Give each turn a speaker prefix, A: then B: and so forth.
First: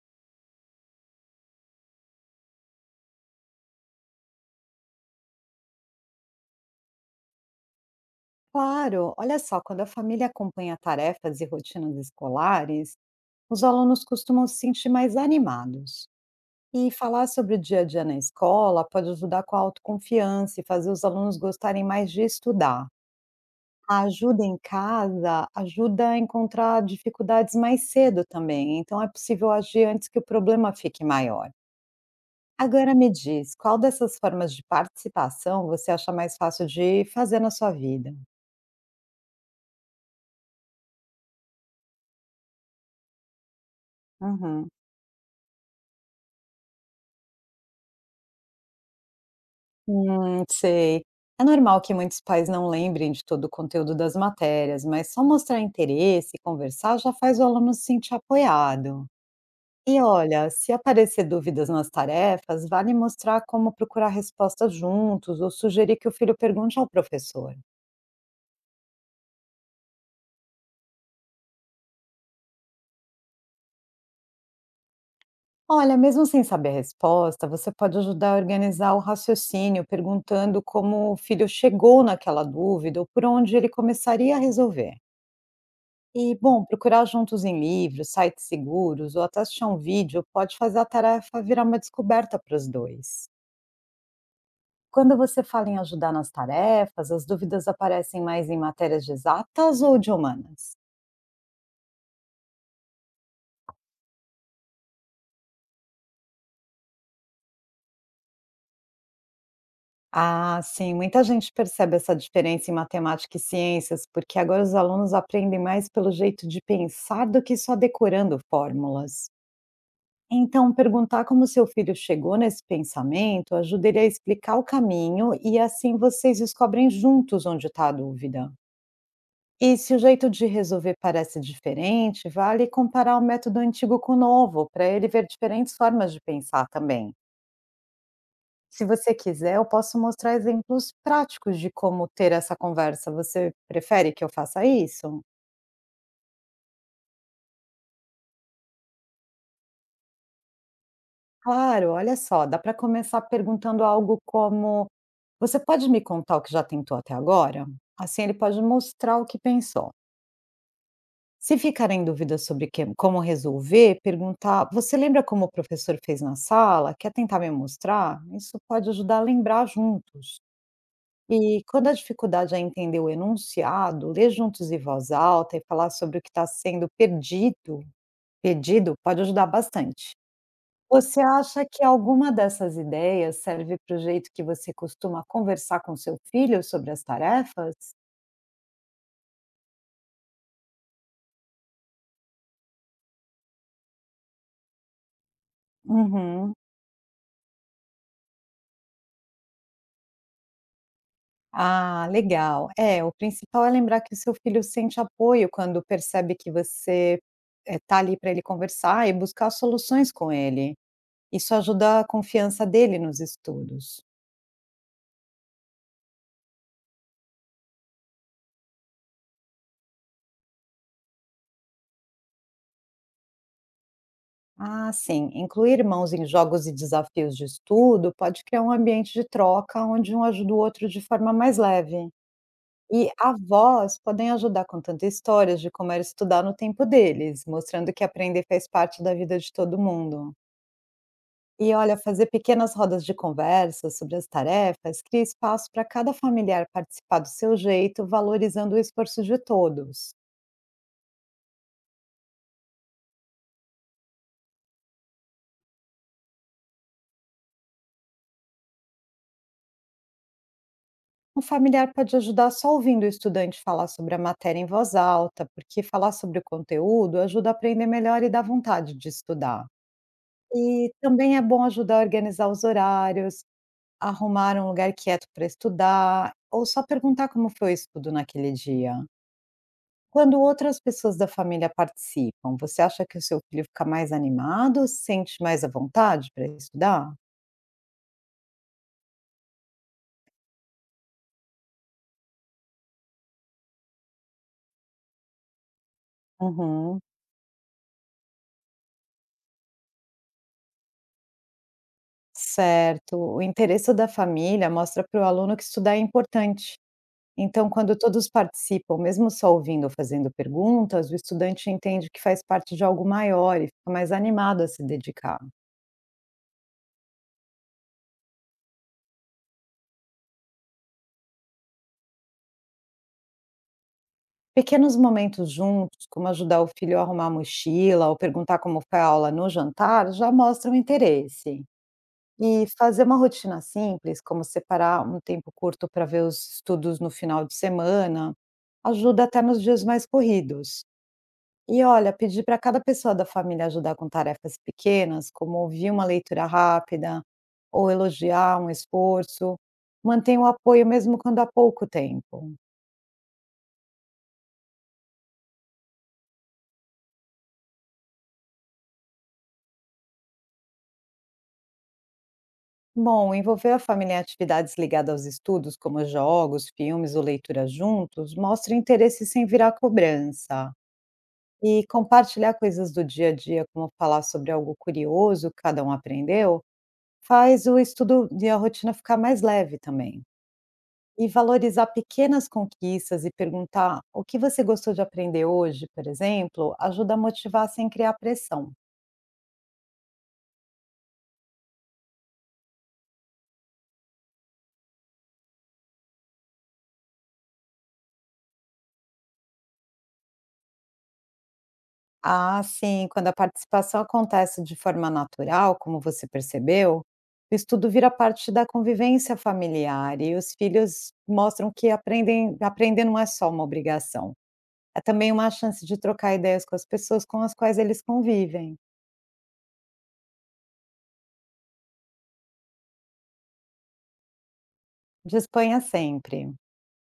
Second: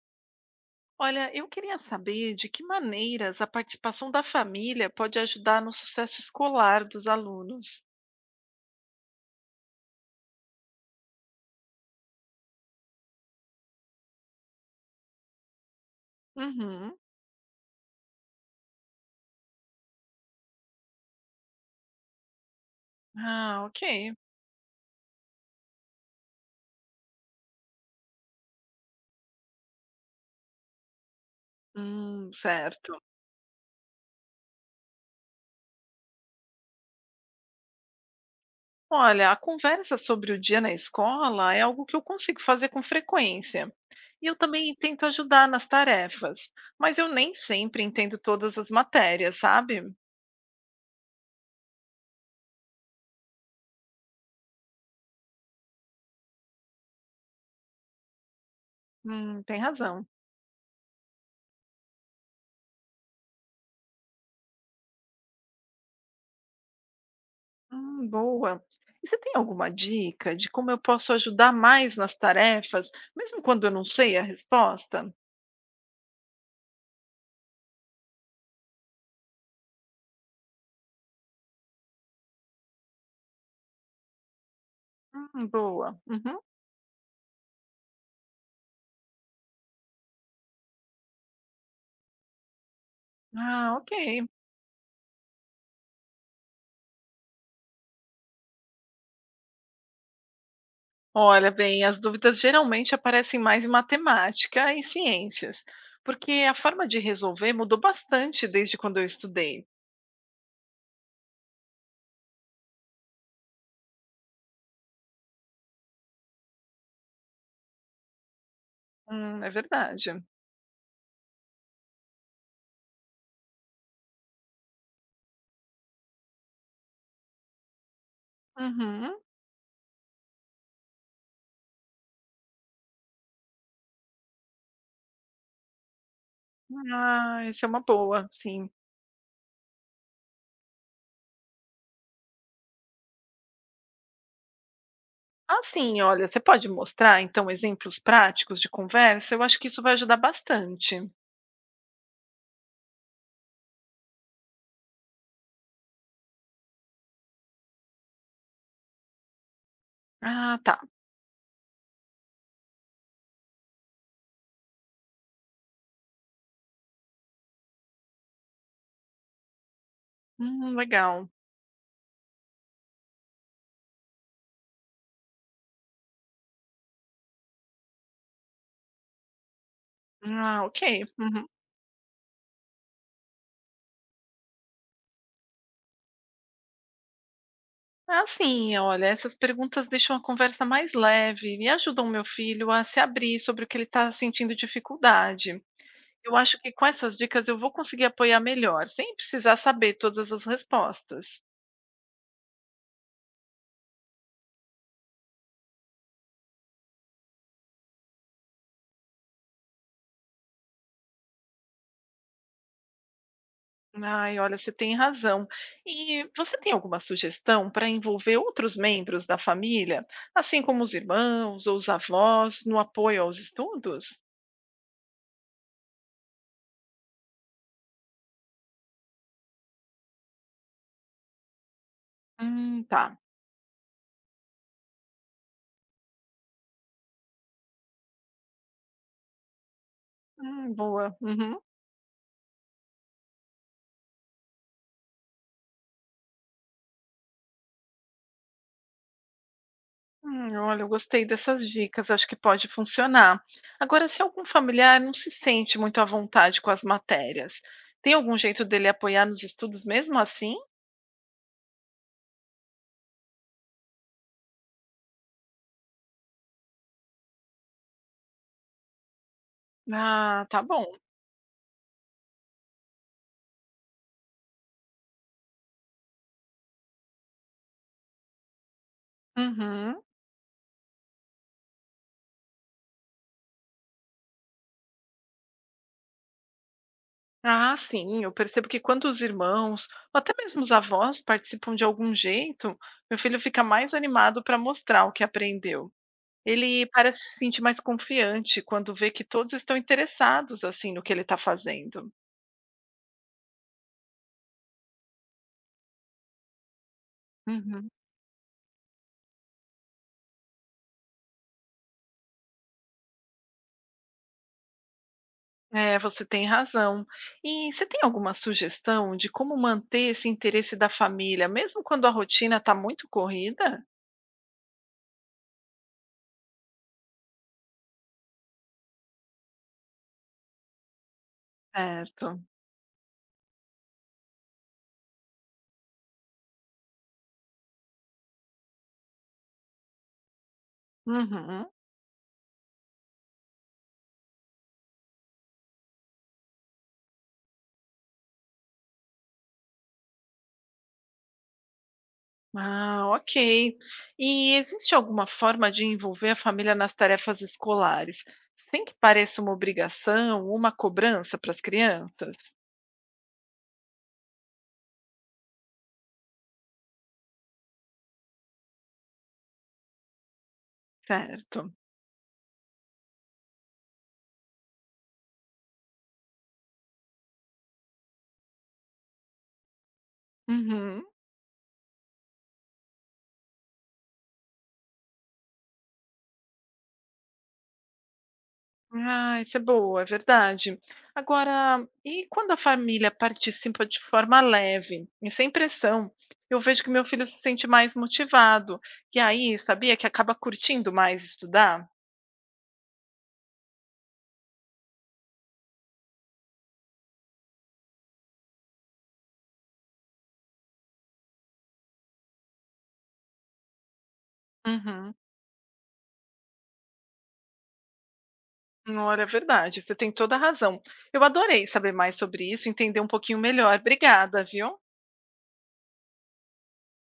A: Olha, eu queria saber de que maneiras a participação da família pode ajudar no sucesso escolar dos alunos.
B: Claro, olha só, quando a família acompanha tarefas e rotinas escolares, os alunos costumam se sentir mais animados. E
A: Uhum.
B: falar sobre o dia a dia na escola pode ajudar com a autoconfiança e fazer os alunos gostarem mais de estudar.
A: Ah, ok.
B: A ajuda em casa ajuda a encontrar dificuldades mais cedo também, então é possível agir antes que o problema fique maior. Agora
A: Certo.
B: me diz, qual dessas formas de participação você acha mais fácil de fazer na sua vida?
A: Olha, a conversa sobre o dia na escola é algo que eu consigo fazer com frequência. E eu
B: Uhum.
A: também tento ajudar nas tarefas, mas eu nem sempre entendo todas as matérias, sabe?
B: Sei. É normal que muitos pais não lembrem de todo o conteúdo das matérias, mas só mostrar interesse e conversar já faz o aluno se sentir apoiado.
A: Tem
B: E
A: razão.
B: olha, se aparecer dúvidas nas tarefas, vale mostrar como procurar respostas juntos ou sugerir que o filho pergunte ao professor.
A: Boa. E você tem alguma dica de como eu posso ajudar mais nas tarefas, mesmo quando eu não sei a resposta?
B: Olha, mesmo sem saber a resposta, você pode ajudar a organizar o raciocínio perguntando como o filho chegou naquela dúvida ou por onde ele começaria a resolver.
A: Boa.
B: E,
A: Uhum.
B: bom, procurar juntos em livros, sites seguros ou até assistir um vídeo pode fazer a tarefa virar uma descoberta para os dois.
A: Ah, ok.
B: Quando você fala em ajudar nas tarefas, as dúvidas aparecem mais em matérias de exatas ou de humanas?
A: Olha, bem, as dúvidas geralmente aparecem mais em matemática e ciências, porque a forma de resolver mudou bastante desde quando eu estudei.
B: Ah, sim, muita gente percebe essa diferença em matemática e ciências, porque agora os alunos aprendem mais pelo jeito de pensar do que só decorando fórmulas.
A: É verdade.
B: Então, perguntar como seu filho chegou nesse pensamento ajuda ele a explicar o caminho e assim vocês descobrem juntos onde está a dúvida.
A: Uhum.
B: E se o jeito de resolver parece diferente, vale comparar o método antigo com o novo, para ele ver diferentes formas de pensar também.
A: Ah, essa é uma boa, sim.
B: Se você quiser, eu posso mostrar exemplos práticos de como ter essa conversa. Você prefere que eu faça isso?
A: Assim, olha, você pode mostrar então exemplos práticos de conversa? Eu acho que isso vai ajudar bastante.
B: Claro, olha só, dá para começar perguntando algo como: você pode me contar o que já tentou até agora? Assim ele pode mostrar o que pensou.
A: Ah, tá.
B: Se ficar em dúvida sobre como resolver, perguntar: você lembra como o professor fez na sala? Quer tentar me mostrar? Isso pode ajudar a lembrar juntos.
A: Legal.
B: E quando a dificuldade é entender o enunciado, ler juntos em voz alta e falar sobre o que está sendo perdido, pedido, pode ajudar bastante.
A: Ah, ok.
B: Você
A: Uhum.
B: acha que alguma dessas ideias serve para o jeito que você costuma conversar com seu filho sobre as tarefas?
A: Ah, sim, olha, essas perguntas deixam a conversa mais leve e ajudam meu filho a se abrir sobre o que ele está sentindo dificuldade. Eu
B: Uhum.
A: acho que com essas dicas eu vou conseguir apoiar melhor, sem precisar saber todas as respostas.
B: Ah, legal. É, o principal é lembrar que o seu filho sente apoio quando percebe que você está ali para ele conversar e buscar soluções com ele. Isso ajuda a confiança dele nos estudos.
A: Ai, olha, você tem razão. E você tem alguma sugestão para envolver outros membros da família, assim como os irmãos ou os avós, no apoio aos estudos?
B: Ah, sim. Incluir irmãos em jogos e desafios de estudo pode criar um ambiente de troca onde um ajuda o outro de forma mais leve.
A: Tá.
B: E avós podem ajudar contando histórias de como era estudar no tempo deles, mostrando que aprender faz parte da vida de todo mundo.
A: Boa. Uhum.
B: E olha, fazer pequenas rodas de conversa sobre as tarefas cria espaço para cada familiar participar do seu jeito, valorizando o esforço de todos.
A: Olha, eu gostei dessas dicas, acho que pode funcionar. Agora, se algum familiar não se sente muito à vontade com as matérias, tem algum jeito dele apoiar nos estudos mesmo assim?
B: Um familiar pode ajudar só ouvindo o estudante falar sobre a matéria em voz alta, porque falar sobre o conteúdo ajuda a aprender melhor e dá vontade de estudar.
A: Ah, tá
B: E
A: bom.
B: também é bom ajudar a organizar os horários, arrumar um lugar quieto para estudar, ou só perguntar como foi o estudo naquele dia.
A: Uhum.
B: Quando outras pessoas da família participam, você acha que o seu filho fica mais animado, se sente mais à vontade para estudar?
A: Ah, sim, eu percebo que quando os irmãos, ou até mesmo os avós, participam de algum jeito, meu filho fica mais animado para mostrar o que aprendeu. Ele
B: Uhum,
A: parece se sentir mais confiante quando vê que todos estão interessados assim no que ele está fazendo.
B: certo. O interesse da família mostra para o aluno que estudar é importante. Então, quando todos participam, mesmo só ouvindo ou fazendo perguntas, o estudante entende que faz parte de algo maior e fica mais animado a se dedicar.
A: É, você tem razão. E você tem alguma sugestão de como manter esse interesse da família, mesmo quando a rotina está muito corrida?
B: Pequenos momentos juntos, como ajudar o filho a arrumar a mochila ou perguntar como foi a aula no jantar, já mostram interesse.
A: Certo.
B: E fazer uma rotina simples, como separar um tempo curto para ver os estudos no final de semana, ajuda até nos dias mais corridos.
A: Uhum.
B: E olha, pedir para cada pessoa da família ajudar com tarefas pequenas, como ouvir uma leitura rápida ou elogiar um esforço, mantém o apoio mesmo quando há pouco tempo.
A: Ah, ok. E existe alguma forma de envolver a família nas tarefas escolares, sem que pareça uma obrigação ou uma cobrança para as crianças?
B: Bom, envolver a família em atividades ligadas aos estudos, como jogos, filmes ou leituras juntos, mostra interesse sem virar cobrança.
A: Certo.
B: E compartilhar coisas do dia a dia, como falar sobre algo curioso que cada um aprendeu, faz o estudo e a rotina ficar mais leve também.
A: Uhum.
B: E valorizar pequenas conquistas e perguntar o que você gostou de aprender hoje, por exemplo, ajuda a motivar sem criar pressão.
A: Ah, isso é boa, é verdade. Agora, e quando a família participa de forma leve e sem pressão, eu vejo que meu filho se sente mais motivado. E aí, sabia que acaba curtindo mais estudar?
B: Ah, sim, quando a participação acontece de forma natural, como você percebeu, o estudo vira parte da convivência familiar e os filhos mostram que aprendem, aprender não é só uma obrigação. É
A: Uhum.
B: também uma chance de trocar ideias com as pessoas com as quais eles convivem.
A: Olha, é verdade, você tem toda a razão. Eu adorei saber mais sobre isso, entender um pouquinho melhor. Obrigada, viu?
B: De Espanha sempre.